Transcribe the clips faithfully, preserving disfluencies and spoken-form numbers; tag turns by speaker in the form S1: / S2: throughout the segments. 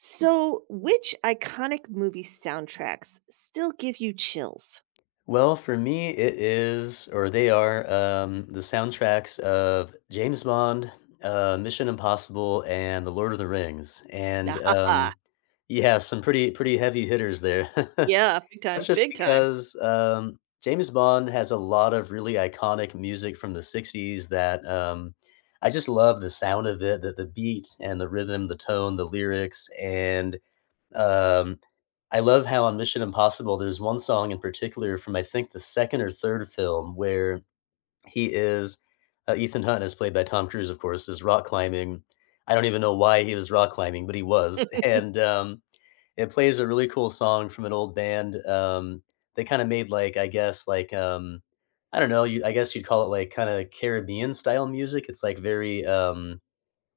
S1: So, which iconic movie soundtracks still give you chills?
S2: Well, for me, it is, or they are, um, the soundtracks of James Bond, uh, Mission Impossible, and The Lord of the Rings, and,
S1: Ah,
S2: um, yeah, some pretty pretty heavy hitters there.
S1: yeah, big time,
S2: That's just
S1: big time.
S2: because, um, James Bond has a lot of really iconic music from the sixties that, um, I just love the sound of it, the the beat and the rhythm, the tone, the lyrics, and um, I love how on Mission Impossible, there's one song in particular from I think the second or third film where he is uh, Ethan Hunt is played by Tom Cruise, of course, is rock climbing. I don't even know why he was rock climbing, but he was, and um, it plays a really cool song from an old band. Um, they kind of made like I guess like um, I don't know, you, I guess you'd call it like kind of Caribbean style music. It's like very um,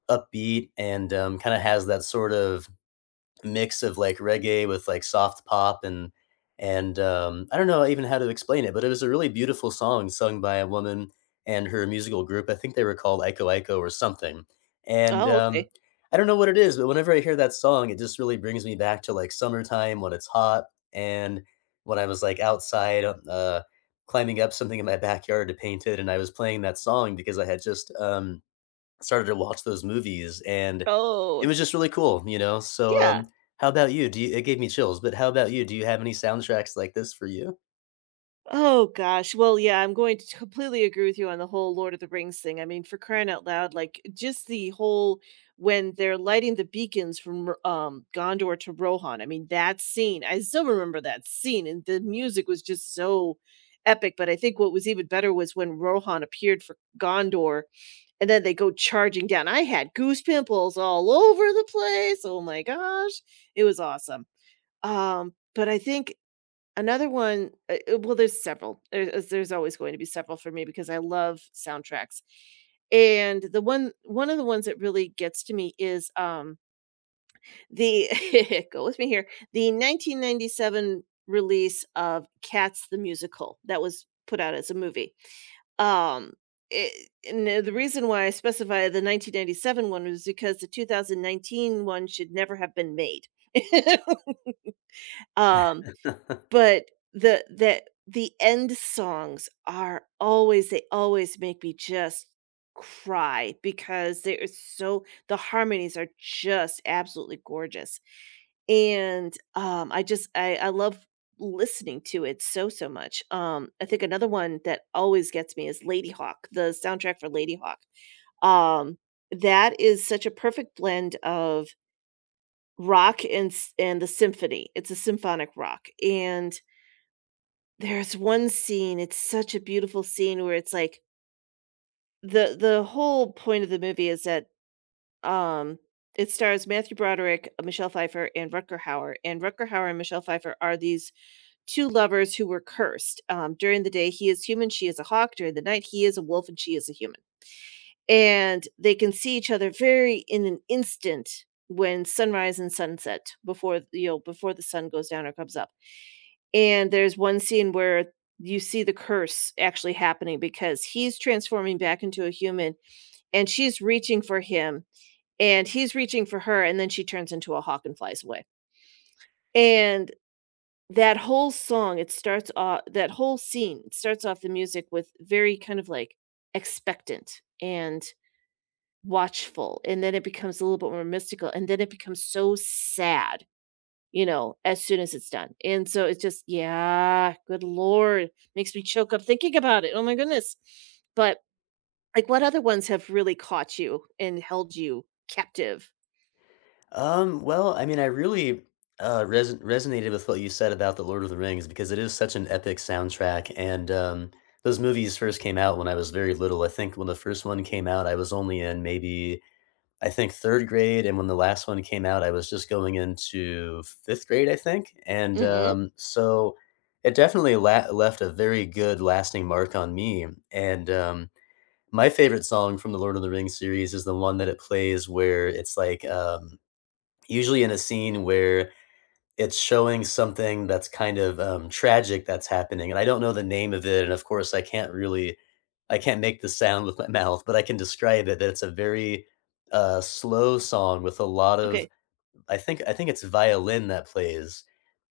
S2: upbeat and um, kind of has that sort of mix of, like, reggae with, like, soft pop and and, um, I don't know even how to explain it, but it was a really beautiful song sung by a woman and her musical group. I think they were called Iko Iko or something, and,
S1: Oh, okay.
S2: um, I don't know what it is, but whenever I hear that song, it just really brings me back to, like, summertime when it's hot and when I was, like, outside, um, uh, climbing up something in my backyard to paint it, and I was playing that song because I had just, um started to watch those movies, and it
S1: Oh,
S2: was just really cool, you know? So,
S1: yeah.
S2: um, how about you? Do you it gave me chills, but how about you? Do you have any soundtracks like this for you?
S1: Oh gosh. Well, yeah, I'm going to completely agree with you on the whole Lord of the Rings thing. I mean, for crying out loud, like just the whole when they're lighting the beacons from R- um Gondor to Rohan. I mean, that scene. I still remember that scene, and the music was just so epic, but I think what was even better was when Rohan appeared for Gondor and then they go charging down. I had goose pimples all over the place. Oh my gosh, it was awesome. Um, but I think another one. uh, uh, Well, there's several. There's, there's always going to be several for me because I love soundtracks. And the one one of the ones that really gets to me is um the go with me here the nineteen ninety-seven release of Cats the musical that was put out as a movie. Um, it, and uh, The reason why I specify the nineteen ninety-seven one was because the two thousand nineteen one should never have been made. um, but the the the end songs are always, they always make me just cry, because they are so — the harmonies are just absolutely gorgeous. And, um, I just I I love listening to it so, so much. Um, I think another one that always gets me is Lady Hawk, the soundtrack for Lady Hawk. Um, that is such a perfect blend of rock and s and the symphony. It's a symphonic rock, and there's one scene, it's such a beautiful scene where it's like the the whole point of the movie is that, um, it stars Matthew Broderick, uh, Michelle Pfeiffer, and Rutger Hauer, and Rutger Hauer and Michelle Pfeiffer are these two lovers who were cursed. Um, during the day, he is human, she is a hawk; during the night, he is a wolf and she is a human. And they can see each other very in an instant when sunrise and sunset, before, you know, before the sun goes down or comes up. And there's one scene where you see the curse actually happening because he's transforming back into a human and she's reaching for him and he's reaching for her, and then she turns into a hawk and flies away. And that whole song, it starts off — that whole scene, it starts off the music with very kind of like expectant and watchful, and then it becomes a little bit more mystical, and then it becomes so sad, you know, as soon as it's done. And so it's just, yeah, good lord, makes me choke up thinking about it. Oh my goodness. But like, what other ones have really caught you and held you captive?
S2: Um, well, I mean, I really uh, res resonated with what you said about The Lord of the Rings because it is such an epic soundtrack. And um, those movies first came out when I was very little. I think when the first one came out, I was only in maybe I think, third grade, and when the last one came out, I was just going into fifth grade, I think, and,
S1: Hmm.
S2: um, so it definitely la left a very good lasting mark on me, and, um, my favorite song from the Lord of the Rings series is the one that it plays where it's, like, um usually in a scene where it's showing something that's kind of, um, tragic that's happening, and I don't know the name of it, and of course, I can't really I can't make the sound with my mouth, but I can describe it that it's a very, uh, slow song with a lot of
S1: Okay.
S2: I think I think it's violin that plays,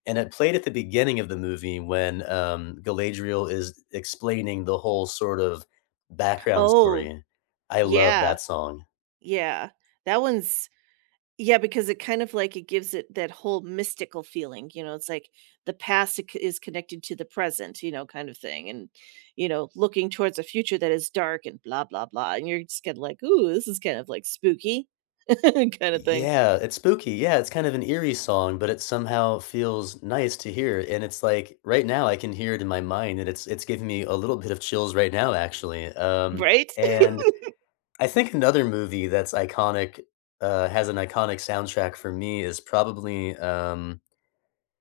S2: and it played at the beginning of the movie when, um, Galadriel is explaining the whole sort of background
S1: Oh,
S2: story. I love
S1: yeah,
S2: that song.
S1: yeah. That one's, yeah, because it kind of like it gives it that whole mystical feeling. You know, it's like the past i- is connected to the present. You know, kind of thing, and you know, looking towards a future that is dark and blah blah blah. And you're just kind of like, ooh, this is kind of like spooky kind of thing,
S2: Yeah, it's spooky. Yeah, it's kind of an eerie song, but it somehow feels nice to hear, and it's like, right now, I can hear it in my mind, and it's it's giving me a little bit of chills right now, actually, um,
S1: right?
S2: and I think another movie that's iconic, uh, has an iconic soundtrack for me is probably, um,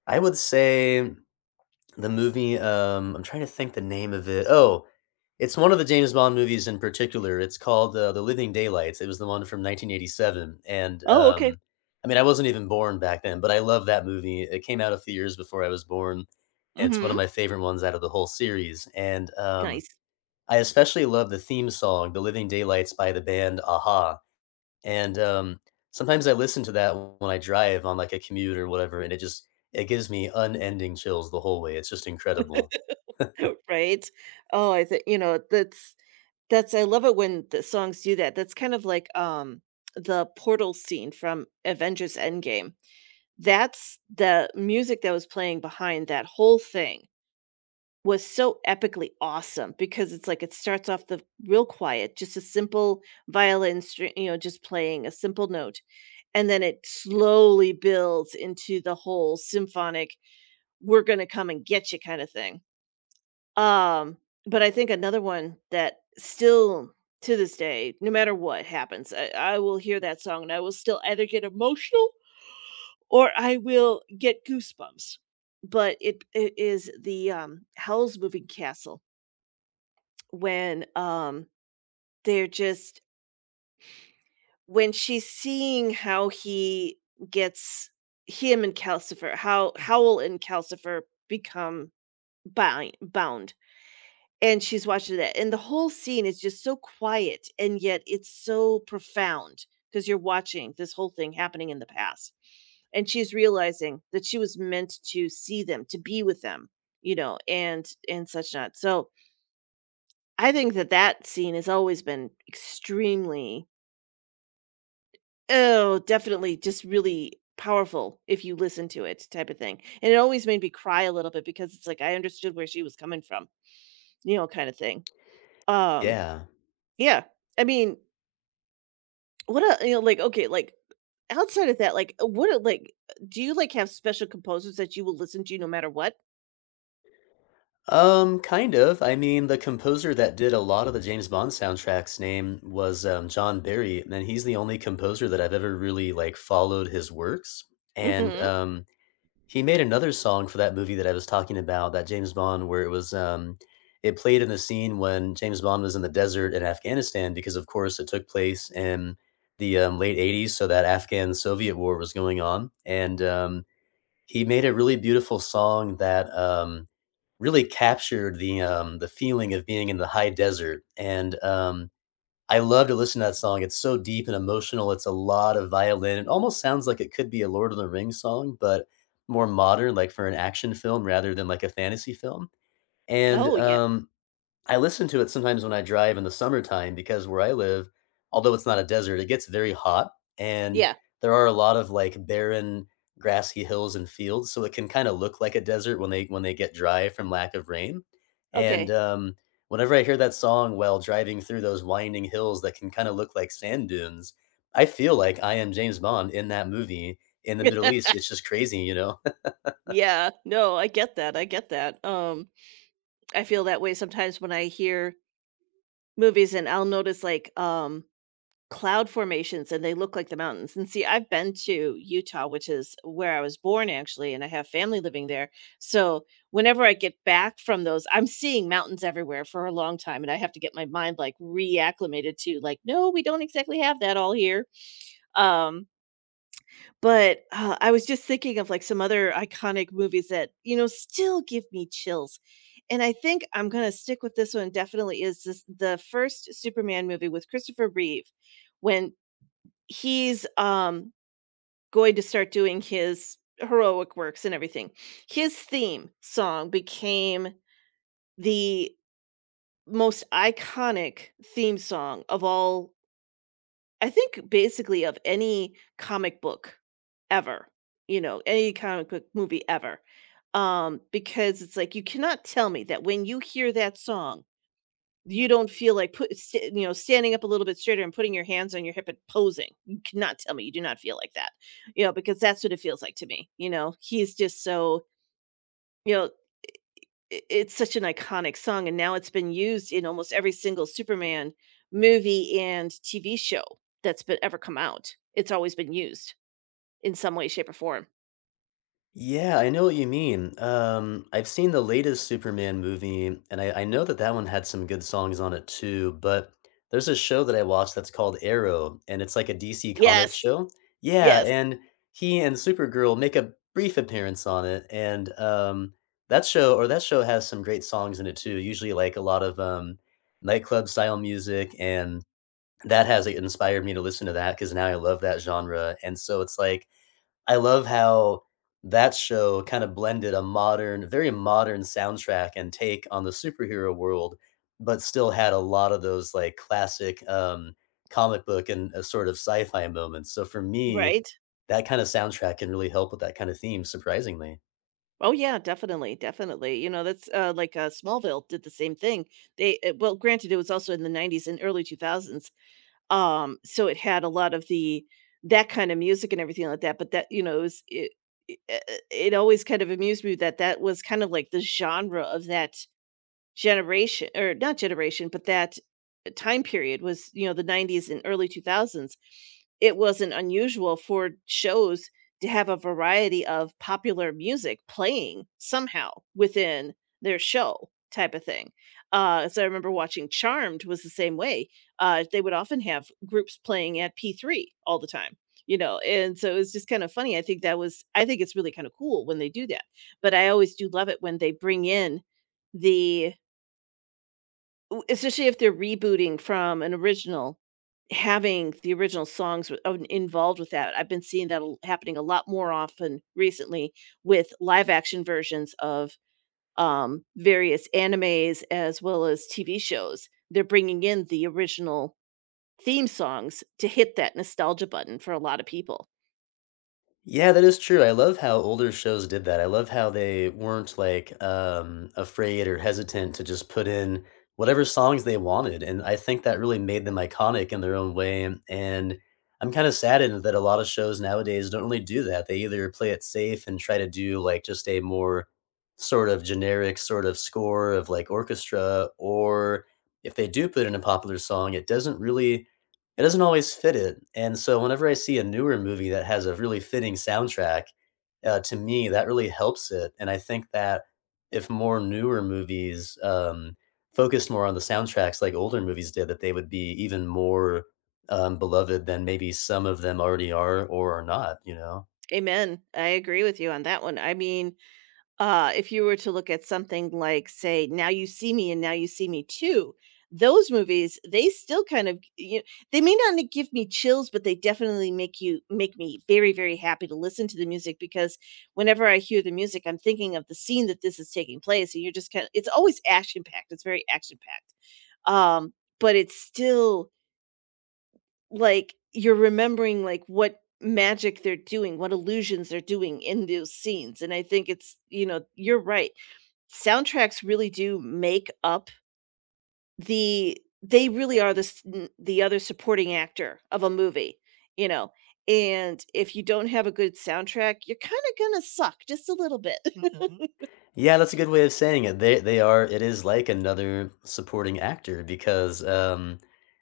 S2: I would say the movie, um, I'm trying to think the name of it. Oh, it's one of the James Bond movies in particular. It's called, uh, The Living Daylights. It was the one from nineteen eighty-seven, and,
S1: Oh, okay.
S2: um, I mean, I wasn't even born back then, but I love that movie. It came out a few years before I was born. It's one of
S1: Mhm.
S2: my favorite ones out of the whole series, and, um,
S1: Nice.
S2: I especially love the theme song, "The Living Daylights" by the band Aha. And, um, sometimes I listen to that when I drive on, like, a commute or whatever, and it just it gives me unending chills the whole way, it's just incredible.
S1: Right? Oh, I think, you know, that's that's I love it when the songs do that. That's kind of like, um, the portal scene from Avengers: Endgame. That's the music that was playing behind that whole thing, was so epically awesome, because it's like it starts off the real quiet, just a simple violin string, you know, just playing a simple note, and then it slowly builds into the whole symphonic "we're gonna come and get you" kind of thing. Um, but I think another one that still to this day, no matter what happens, I, I will hear that song and I will still either get emotional or I will get goosebumps. But it, it is the um, Hell's Moving Castle, when um, they're just — when she's seeing how he gets him and Calcifer, how Howl and Calcifer become bind, bound. And she's watching that, and the whole scene is just so quiet, and yet it's so profound, because 'cause you're watching this whole thing happening in the past. And she's realizing that she was meant to see them, to be with them, you know, and and such not. So, I think that that scene has always been extremely — oh, definitely just really powerful if you listen to it type of thing, and it always made me cry a little bit because it's like I understood where she was coming from, you know, kinda thing. Um,
S2: Yeah.
S1: yeah, I mean, what a — you know, like, okay, like, outside of that, like, uh, what a — like, do you, like, have special composers that you will listen to no matter what?
S2: Um, kind of, I mean, the composer that did a lot of the James Bond soundtrack's name was, um, John Barry, and he's the only composer that I've ever really, like, followed his works, and,
S1: Mhm.
S2: um he made another song for that movie that I was talking about, that James Bond, where it was, um it played in the scene when James Bond was in the desert in Afghanistan because, of course, it took place in the, um, late eighties, so that Afghan-Soviet war was going on, and, um, he made a really beautiful song that, um, really captured the, um, the feeling of being in the high desert, and, um I love to listen to that song. It's so deep and emotional. It's a lot of violin. It almost sounds like it could be a Lord of the Rings song, but more modern, like for an action film rather than like a fantasy film. And
S1: Oh, yeah.
S2: um, I listen to it sometimes when I drive in the summertime because where I live, although it's not a desert, it gets very hot and
S1: Yeah.
S2: there are a lot of like barren grassy hills and fields, so it can kind of look like a desert when they when they get dry from lack of rain. And
S1: Okay.
S2: um, whenever I hear that song while driving through those winding hills that can kind of look like sand dunes, I feel like I am James Bond in that movie in the Middle East. It's just crazy, you know.
S1: Yeah. No, I get that, I get that. Um, I feel that way sometimes when I hear movies, and I'll notice, like, um cloud formations, and they look like the mountains. And see, I've been to Utah, which is where I was born actually, and I have family living there. So whenever I get back from those, I'm seeing mountains everywhere for a long time. And I have to get my mind like reacclimated to like, no, we don't exactly have that all here. Um, but uh, I was just thinking of like some other iconic movies that, you know, still give me chills. And I think I'm going to stick with this one definitely is this, the first Superman movie with Christopher Reeve, when he's um going to start doing his heroic works and everything. His theme song became the most iconic theme song of all, I think, basically of any comic book ever. You know, any comic book movie ever. Um because it's like, you cannot tell me that when you hear that song, you don't feel like put st- you know standing up a little bit straighter and putting your hands on your hip and posing. You cannot tell me you do not feel like that, you know, because that's what it feels like to me. You know, he's just so — you know i- it's such an iconic song, and now it's been used in almost every single Superman movie and T V show that's been ever come out. It's always been used in some way, shape, or form.
S2: Yeah, I know what you mean. Um, I've seen the latest Superman movie, and I, I know that that one had some good songs on it too. But there's a show that I watched that's called Arrow, and it's like a D C comic
S1: Yes,
S2: show. Yeah,
S1: yes,
S2: and he and Supergirl make a brief appearance on it, and um, that show or that show has some great songs in it too. Usually, like a lot of um, nightclub style music, and that has like, inspired me to listen to that because now I love that genre. And so it's like I love how that show kinda blended a modern very modern soundtrack and take on the superhero world, but still had a lot of those, like, classic, um, comic book and, uh, sort of sci-fi moments, so for me,
S1: right.
S2: that kinda soundtrack can really help with that kinda theme, surprisingly.
S1: Oh yeah, definitely, definitely. You know, that's uh, like uh, Smallville did the same thing. They uh, well, granted, it was also in the nineties and early two thousands, um, so it had a lot of the that kind of music and everything like that. But that, you know, it was, it, it, uh, it always kind of amused me that that was kind of like the genre of that generation, or not generation, but that time period was, you know, the nineties and early two thousands. It wasn't unusual for shows to have a variety of popular music playing somehow within their show type of thing. Uh, so I remember watching Charmed was the same way. Uh, they would often have groups playing at P three all the time, you know, and so it was just kind of funny. I think that was — I think it's really kind of cool when they do that. But I always do love it when they bring in the W especially if they're rebooting from an original, having the original songs w of involved with that. I've been seeing that l happening a lot more often recently with live action versions of, um, various animes, as well as T V shows. They're bringing in the original theme songs to hit that nostalgia button for a lot of people.
S2: Yeah, that is true. I love how older shows did that. I love how they weren't like um, afraid or hesitant to just put in whatever songs they wanted, and I think that really made them iconic in their own way. And I'm kind of saddened that a lot of shows nowadays don't really do that. They either play it safe and try to do like just a more sort of generic sort of score of like orchestra, or if they do put in a popular song, it doesn't really it doesn't always fit it, and so whenever I see a newer movie that has a really fitting soundtrack, uh, to me, that really helps it, and I think that if more newer movies, um, focused more on the soundtracks like older movies did, that they would be even more, um, beloved than maybe some of them already are or are not, you know?
S1: Amen. I agree with you on that one. I mean, Uh, if you were to look at something like, say, Now You See Me and Now You See Me Too, those movies, they still kind of — you — they may not give me chills, but they definitely make you make me very, very happy to listen to the music, because whenever I hear the music, I'm thinking of the scene that this is taking place, and you're just kinda — it's always action-packed, it's very action-packed. Um, but it's still, like, you're remembering, like, what magic they're doing, what illusions they're doing in those scenes, and I think it's, you know, you're right. Soundtracks really do make up — the they really are the s n the other supporting actor of a movie, you know, and if you don't have a good soundtrack, you're kinda gonna suck just a little bit. Mhm.
S2: Yeah, that's a good way of saying it. They they are It is like another supporting actor because um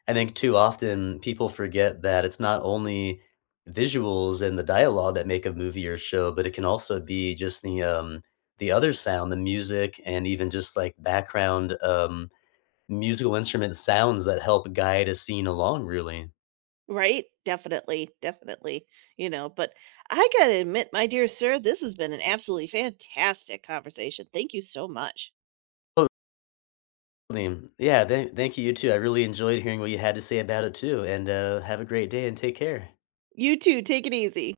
S2: I think too often people forget that it's not only visuals and the dialogue that make a movie or show, but it can also be just the um the other sound, the music and even just like background um musical instrument sounds that help guide a scene along really.
S1: Right? Definitely, definitely, you know, but I gotta admit, my dear sir, this has been an absolutely fantastic conversation. Thank you so much.
S2: Oh, Liam, yeah, thank, thank you, you too. I really enjoyed hearing what you had to say about it too. And uh, have a great day and take care.
S1: You too, take it easy.